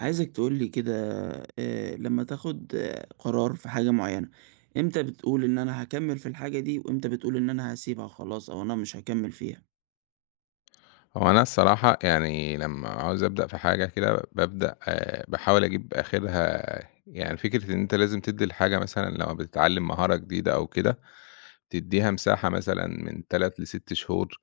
عايزك تقول لي كده. لمّا تاخد قرار في حاجة معينة، إمتى بتقول إن أنا هاكمّل في الحاجة دي، وإمتى بتقول إن أنا هاسيبها خلاص أو أنا مش هاكمّل فيها؟ هو أنا الصراحة يعني لمّا عاوز أبدأ في حاجة كده بابدأ باحاول أجيب آخرها. يعني فكرة إن أنت لازم تدّي الحاجة مثلًا لمّا بتتعلم مهارة جديدة أو كده، تدّيها مساحة مثلًا من 3 ل6 شهور.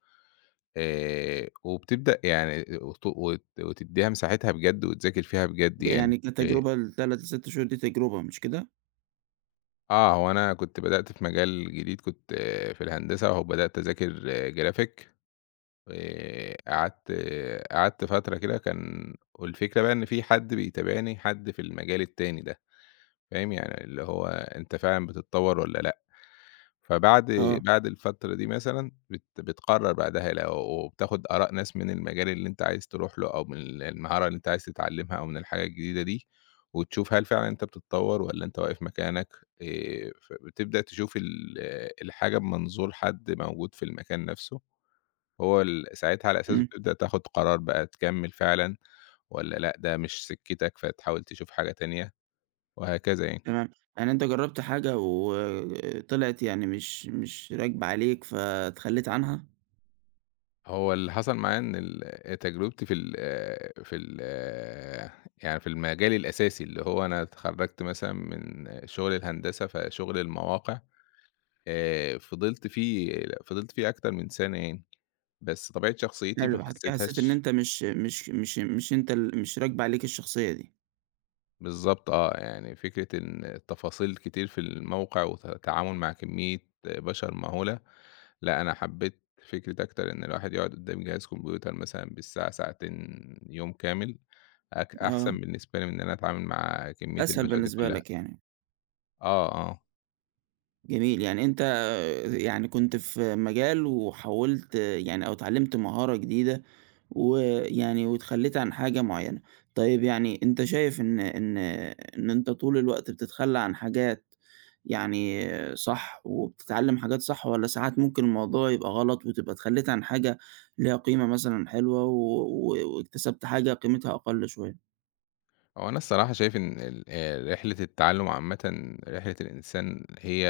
وبتبدأ يعني وت وت وتدّيها مساحتها بجد وتذاكر فيها بجد يعني يعني آآ كتجربة ال3 ل6 شهور دي تجربة مش كده؟ آه، هو أنا كنت بدأت في مجال جديد كنت، في الهندسة أهو بدأت أذاكر graphic. آآ، قعدت قعدت فترة كده كان، والفكرة بقى إن في حد بيتابعني، حد في المجال التاني ده، فاهم؟ يعني اللي هو أنت فعلًا بتتطور والّا لأ، فبعد آه. بعد الفترة دي مثلًا بتقرر بعدها، لو وبتاخد آراء ناس من المجال اللي أنت عايز تروح له، أو من المهارة اللي أنت عايز تتعلمها، أو من الحاجة الجديدة دي، وتشوف هل فعلًا أنت بتتطور والّا أنت واقف مكانك. فبتبدأ تشوف الحاجة بمنظور حد موجود في المكان نفسه. هو ساعتها على أساسه إمم. بتبدأ تاخد قرار بقى، تكمّل فعلًا والّا لأ، ده مش سكتك فتحاول تشوف حاجة تانية وهكذا يعني. تمام. يعني أنت جرّبت حاجة وطلعت يعني مش راكبة عليك فاتخلّيت عنها. هو اللي حصل معايا، إن تجربتي في ال في ال يعني في المجال الأساسي، اللي هو أنا اتخرّجت مثلًا من شغل الهندسة، فشغل المواقع، فضلت فيه، أكتر من سنة يعني، بس طبيعة شخصيتي حلو، ما بعد كده حسّيت إن حسيتهاش أنت مش مش مش مش أنت ال مش راكبة عليك الشخصية دي. بالضبط. آه، يعني فكرة إن التفاصيل كتير في الموقع وتعامل مع كمية بشر مهولة، لأ، أنا حبيت فكرة أكتر إن الواحد يقعد قدّام جهاز كمبيوتر مثلًا بالساعة، ساعتين، يوم كامل، آه، أحسن بالنسبة لي من إن أنا أتعامل مع كمية أسهل البشر دي بالنسبة كلها. لك يعني. آه، آه، جميل، يعني أنت يعني كنت في مجال وحوّلت يعني أو اتعلّمت مهارة جديدة ويعني واتخلّيت عن حاجة معيّنة. طيب يعني أنت شايف إن أنت طول الوقت بتتخلّى عن حاجات يعني صح وبتتعلّم حاجات صح والّا ساعات ممكن الموضوع يبقى غلط وتبقى اتخلّيت عن حاجة ليها قيمة مثلًا حلوة و و واكتسبت حاجة قيمتها أقل شوية؟ هو أنا الصراحة شايف إن ال رحلة التعلم عامةً، رحلة الإنسان هي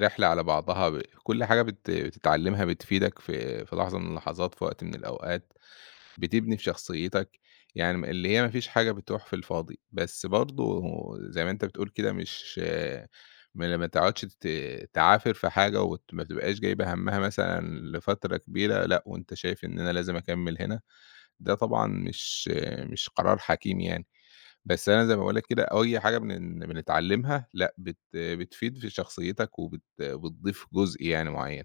رحلة على بعضها. كل حاجة بتتعلمها بتفيدك في لحظة من اللحظات، في وقت من الأوقات. بتبني في شخصيتك، يعني اللي هي ما فيش حاجة بتروح في الفاضي، بس برضه زي ما أنت بتقول كده، مش ما ما تقعدش ت تعافر في حاجة ما تبقاش جايبة همّها مثلًا لفترة كبيرة، لأ، وأنت شايف إن أنا لازم أكمّل هنا، ده طبعًا مش قرار حكيم يعني. بس أنا زي ما باقول لك كده، أي حاجة بنتعلّمها لأ، بتفيد في شخصيتك وبت بتضيف جزء يعني معيّن.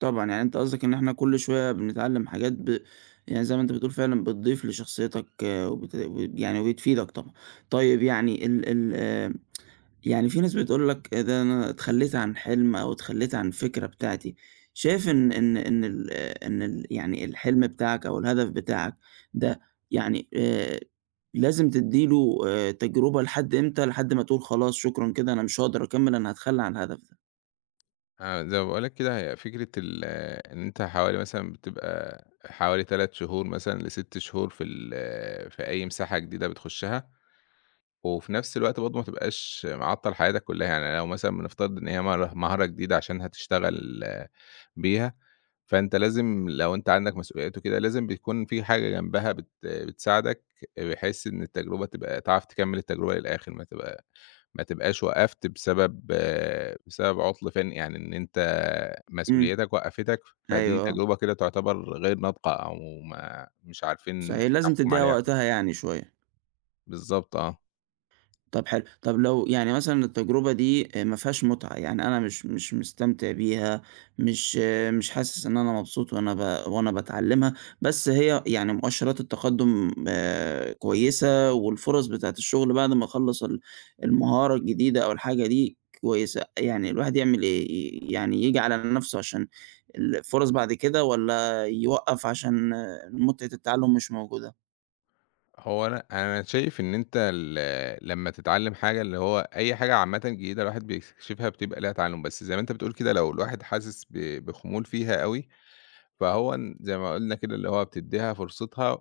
طبعًا، يعني أنت قصدك إن إحنا كل شوية بنتعلّم حاجات يعني زي ما أنت بتقول فعلًا بتضيف لشخصيتك، وبت وب يعني وبتفيدك طبعًا. طيب يعني ال ال يعني في ناس بتقول لك ده أنا اتخلّيت عن حلم أو اتخلّيت عن الفكرة بتاعتي. شايف إن إن إن ال آه، إن ال يعني الحلم بتاعك أو الهدف بتاعك ده يعني، لازم تدّي له تجربة لحد إمتى، لحد ما تقول خلاص شكرًا كده أنا مش هاقدر أكمّل أنا هاتخلّى عن الهدف ده؟ آه، زي ما باقول لك كده، هي فكرة ال آه، إن أنت حوالي مثلًا بتبقى حوالي 3 شهور مثلًا ل6 شهور في ال آه، في أي مساحة جديدة بتخشها، وفي نفس الوقت برضه ما تبقاش معطّل حياتك كلّها. يعني لو مثلًا بنفترض إن هي مهارة جديدة عشان هتشتغل بيها، فأنت لازم، لو أنت عندك مسؤوليات وكده، لازم بيكون في حاجة جنبها بتساعدك، بحيث إن التجربة تبقى تعرف تكمّل التجربة للآخر، ما تبقاش وقّفت بسبب عُطْل فِني، يعني إن أنت إمم، مسؤولياتك وقّفتك، فدي أيوه، آه. تجربة كده تعتبر غير ناضجة، أو ما مش عارفين صحيح، لازم نحكُم تدّيها عليها وقتها يعني شوية. بالضبط آه. طَب حلو، طَب لو يعني مثلًا التجربة دي ما فيهاش متعة، يعني أنا مش مستمتع بيها، مش حاسس إن أنا مبسوط وأنا باتعلّمها، بس هي يعني مؤشرات التقدُّم كويسة والفُرَص بتاعة الشُغل بعد ما أخلّص المهارة الجديدة أو الحاجة دي كويسة، يعني الواحد يعمل إيه؟ يعني ييجي على نَفْسه عشان الفُرَص بعد كده والّا يوقّف عشان متعة التعلُّم مش موجودة؟ هو أنا شايف إن أنت لمّا تتعلّم حاجة، اللي هو أي حاجة عامةً جديدة الواحد بيكتشفها بتبقى ليها تعلُّم، بس زي ما أنت بتقول كده، لو الواحد حاسس بخمول فيها أوي، فهو زي ما قُلنا كده اللي هو بتدّيها فرصتها،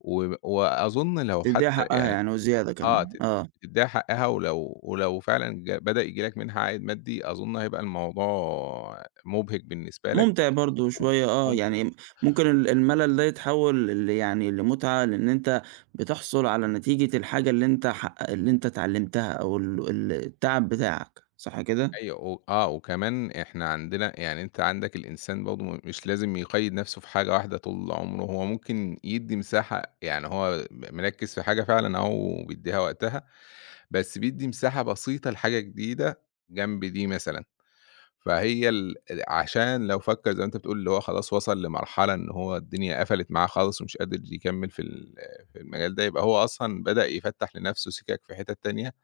وأظُن لو تدّيها حتى حقّها يعني، يعني وزيادة آه، كمان، تد آه. تدّيها حقّها، ولو ولو فعلًا بدأ ييجي لك منها عائد مادي، أظُن هيبقى الموضوع مُبهِج بالنسبة لك. مُمتع برضه شوية وممت يعني ممكن الملل ده يتحوّل يعني لمُتعة، لإن أنت بتحصُل على نتيجة الحاجة اللي أنت اتعلّمتها أو ال التعب بتاعك، صح كده؟ أيوه، و آه، وكمان إحنا عندنا، يعني أنت عندك الإنسان برضه مش لازم يقيّد نَفْسه في حاجة واحدة طول عُمره، هو ممكن يدّي مساحة، يعني هو مركِّز في حاجة فعلًا أهو وبيدّيها وقتها، بس بيدّي مساحة بسيطة لحاجة جديدة جنب دي مثلًا. فهي عشان لو فكّر زي ما أنت بتقول، اللي هو خلاص وصل لمرحلة إن هو الدنيا قفلت معاه خالص، ومش قادر يكمّل في في المجال ده، يبقى هو أصلًا بدأ يفتّح لنَفْسه سِكَك في حِتَت تانية،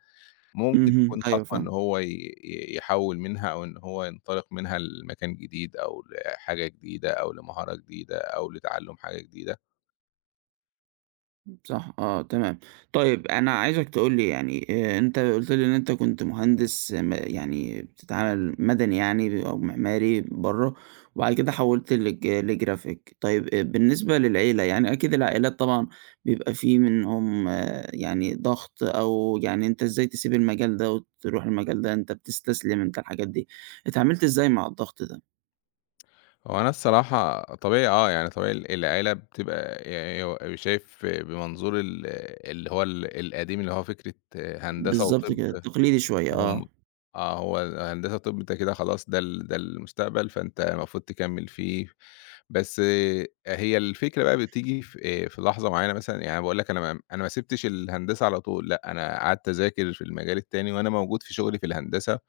ممكن اهم، تكون أيوه خطوة إن فاهمك. هو ي ي يحوّل منها، أو إن هو ينطلق منها لمكان جديد، أو لحاجة جديدة، أو لمهارة جديدة، أو لتعلُّم حاجة جديدة. صح، آه، تمام. طيب أنا عايزك تقول لي يعني أنت قُلت لي إن أنت كنت مهندس، آه، م يعني بتتعامل مدني يعني أو معماري برّه، وبعد كده حوّلت لجرافيك. طيب بالنسبة للعيلة، يعني أكيد العائلات طبعًا بيبقى في منهم يعني ضغط أو يعني أنت إزاي تسيب المجال ده وتروح المجال ده، أنت بتستسلم أنت الحاجات دي. اتعاملت إزاي مع الضغط ده؟ هو أنا الصراحة طبيعي، يعني طبيعي العيلة بتبقى، يعني هو شايف بمنظور اللي هو القديم، اللي هو فكرة هندسة بالضبط وطِب. كده، تقليدي شوية، آه. هم آه، هو هندسة طِب أنت كده خلاص، ده ده المستقبل، فأنت المفروض تكمّل فيه، بس هي الفكرة بقى بتيجي في لحظة معيّنة، مثلًا يعني أنا باقول لك، أنا ما سِبتش الهندسة على طول، لأ، أنا قعدت أذاكر في المجال التاني وأنا موجود في شغلي في الهندسة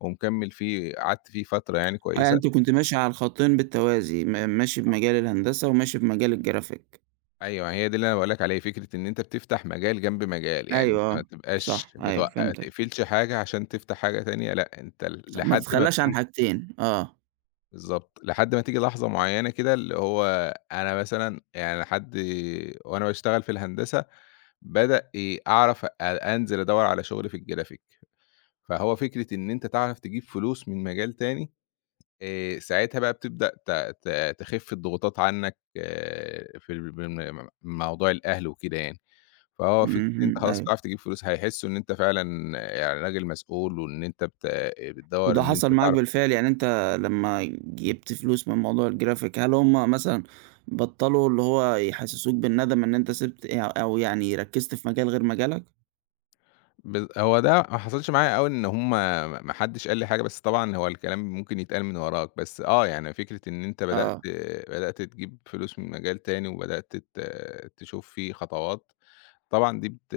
ومكمّل فيه، قعدت فيه فترة يعني آه، يعني كويسة. أنتِ كنتِ ماشية على الخطين بالتوازي، ماشي بمجال الهندسة وماشي بمجال الجرافيك. أيوه، هي دي اللي أنا باقول لك عليها، فكرة إن أنت بتفتح مجال جنب مجال، يعني أنت أيوه، ما آه، بتبقاش صح، أيوه ما فهمتك، تقفلش حاجة عشان تفتح حاجة تانية، لأ، أنت صح، ما لحد ما تتخلاش عن بتيجي حاجتين، آه. بالضبط، لحد ما تيجي لحظة معيّنة كده اللي هو، أنا مثلًا يعني لحد وأنا باشتغل في الهندسة بدأ أعرف أنزل أدوّر على شغل في الجرافيك، فهو فكرة إن أنت تعرف تجيب فلوس من مجال تاني. ساعتها بقى بتبدأ ت ت تخف الضغوطات عنّك، آه، في ال بم موضوع الأهل وكده يعني. فهو فكرة إن أنت اهم، خلاص أيوه، بتعرف تجيب فلوس، هيحسّوا إن أنت فعلًا يعني راجل مسؤول، وإن أنت بتدوّر وده إن حصل أنت معاك تعرف. بالفعل، يعني أنت لمّا جِبت فلوس من موضوع الجرافيك، هل هُم مثلًا بطّلوا اللي هو يحسسوك بالندم إن أنت سِبت، أو يعني ركّزت في مجال غير مجالك؟ هو ده ما حصلش معايا أوي، إن هم ما حدش قال لي حاجة، بس طبعًا هو الكلام ممكن يتقال من وراك، بس آه، يعني فكرة إن أنت بدأت، آه، تجيب فلوس من مجال تاني، وبدأت تشوف فيه خطوات، طبعًا دي بت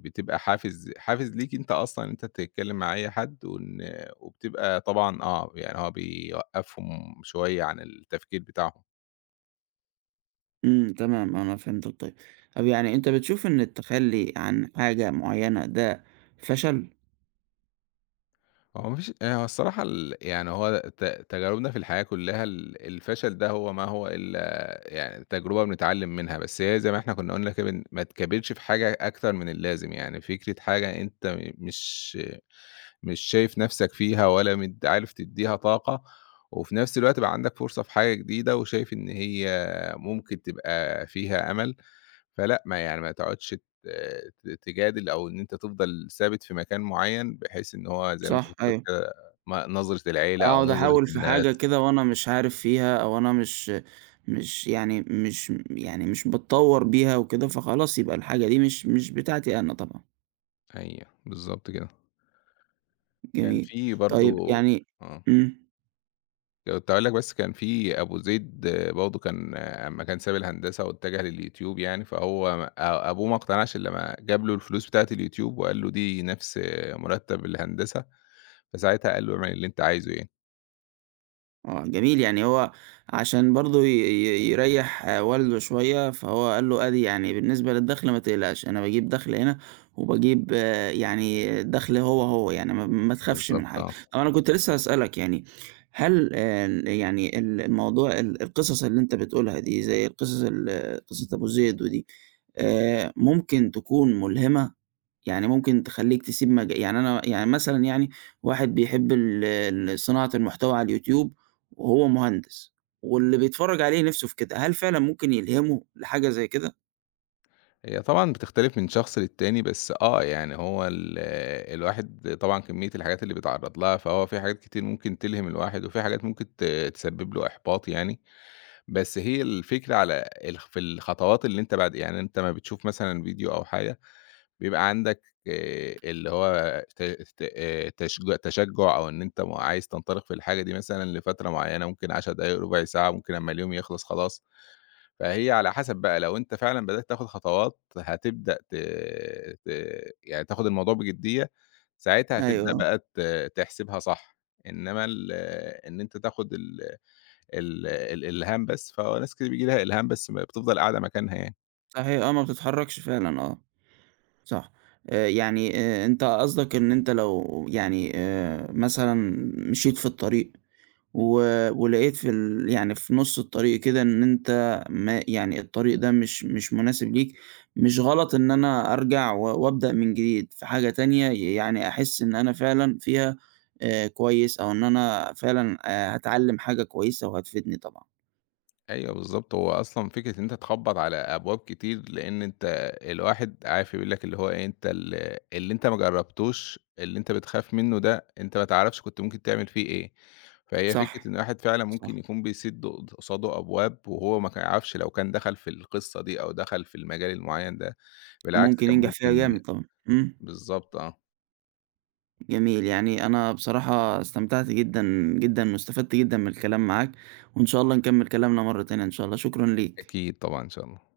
بتبقى حافز ليك أنت أصلًا، إن أنت تتكلم مع أي حد، وإن وبتبقى طبعًا، آه، يعني هو بيوقّفهم شوية عن التفكير بتاعهم. إمم، تمام، أنا فهمتك طيب. طب يعني أنت بتشوف إن التخلّي عن حاجة معيّنة ده فشل؟ هو ما فيش هو الصراحة يعني هو ت تجاربنا في الحياة كلّها، الفشل ده هو ما هو إلا يعني تجربة بنتعلم منها، بس هي زي ما إحنا كنا قُلنا كده، ما تكابرش في حاجة أكتر من اللازم، يعني فكرة حاجة أنت م مش مش شايف نَفْسك فيها، ولا عارف تدّيها طاقة، وفي نَفْس الوقت بقى عندك فرصة في حاجة جديدة وشايف إن هي ممكن تبقى فيها أمل. فلأ، ما يعني ما تقعدش ت ت تجادل، أو إن أنت تفضل ثابت في مكان معيّن، بحيث إن هو زي ما أنت صح، كنت بتقول أيوه. كده، ما نظرة العيلة أو أقعد نظرة أحاول في الناس. حاجة كده وأنا مش عارف فيها أو أنا مش باتطوّر بيها وكده، فخلاص يبقى الحاجة دي مش بتاعتي أنا طبعًا. أيوه، بالضبط كده. كان جميل. في طيب برضه، يعني. آه، إمم. كنت هاقول لك، بس كان في أبو زيد برضه، كان آه، أمّا كان ساب الهندسة واتجه لليوتيوب يعني، فهو ما أ أبوه ما اقتنعش إلّا لمّا جاب له الفلوس بتاعة اليوتيوب، وقال له دي نفس، مرتب الهندسة، فساعتها قال له اعمل اللي أنت عايزه يعني. آه، جميل يعني هو عشان برضه ي ي يريّح، والده شوية، فهو قال له أدي يعني بالنسبة للدخْل ما تقلقش، أنا باجيب دخْل هنا وباجيب يعني دخْل هو، يعني ما تخافش من بالضبط حاجة. آه. طَب أنا كنت لسه هاسألك يعني هل يعني ال الموضوع ال القصص اللي أنت بتقولها دي زي القصص قصة أبو زيد ودي، ممكن تكون ملهمة؟ يعني ممكن تخلّيك تسيب يعني أنا يعني مثلًا يعني واحد بيحب ال صناعة المحتوى على الYouTube وهو مهندس، واللي بيتفرّج عليه نِفْسه في كده، هل فعلًا ممكن يلهمه لحاجة زي كده؟ هي طبعًا بتختلف من شخص للتاني، بس آه، يعني هو الواحد طبعًا كمية الحاجات اللي بيتعرّض لها، فهو في حاجات كتير ممكن تلهم الواحد، وفي حاجات ممكن تسبب له إحباط يعني. بس هي الفكرة على الخطوات اللي أنت بعد، يعني أنت أمّا بتشوف مثلًا فيديو أو حاجة، بيبقى عندك اللي هو ت ت آآ تشج تشجُّع، أو إن أنت عايز تنطلق في الحاجة دي مثلًا لفترة معيّنة، ممكن 10 دقايق، ربع ساعة، ممكن أمّا اليوم يخلص خلاص. فهي على حسب بقى، لو أنت فعلًا بدأت تاخد خطوات هتبدأ ت ت يعني تاخد الموضوع بجدية، ساعتها هتبدأ أيوه، بقى تحسبها صح، إنّما إن أنت تاخد ال ال الإلهام بس، فناس كتير بييجي لها إلهام بس ما بتفضل قاعدة مكانها يعني. صحيح، آه، ما بتتحرّكش فعلًا، آه، صح. يعني أنت قصدك إن أنت لو يعني مثلًا مشيت في الطريق و ولقيت في يعني في نُص الطريق كده إن أنت ما يعني الطريق ده مش مناسب ليك، مش غلط إن أنا أرجع وأبدأ من جديد في حاجة تانية يعني أحس إن أنا فعلًا فيها كويس أو إن أنا فعلًا هاتعلّم حاجة كويسة وهتفيدني طبعًا. أيوه بالضبط، هو أصلًا فكرة إن أنت تخبّط على أبواب كتير، لإن أنت الواحد عارف يقول لك اللي هو إيه، أنت اللي أنت ما جرّبتوش، اللي أنت بتخاف منّه ده، أنت ما تعرفش كنت ممكن تعمل فيه إيه، فهي فكرة صح، إن الواحد فعلًا ممكن صح، يكون بيسِد قصاده أبواب، وهو ما كان يعرفش لو كان دخل في القصة دي أو دخل في المجال المعيّن ده، بالعكس ممكن كان ينجح فيها ممكن. جامد طبعًا. إمم، بالضبط آه. جميل. يعني أنا بصراحة استمتعت جدًا، جدًا واستفدت جدًا من الكلام معاك، وإن شاء الله نكمّل كلامنا مرّة تانية إن شاء الله، شكرًا ليك. أكيد طبعًا إن شاء الله.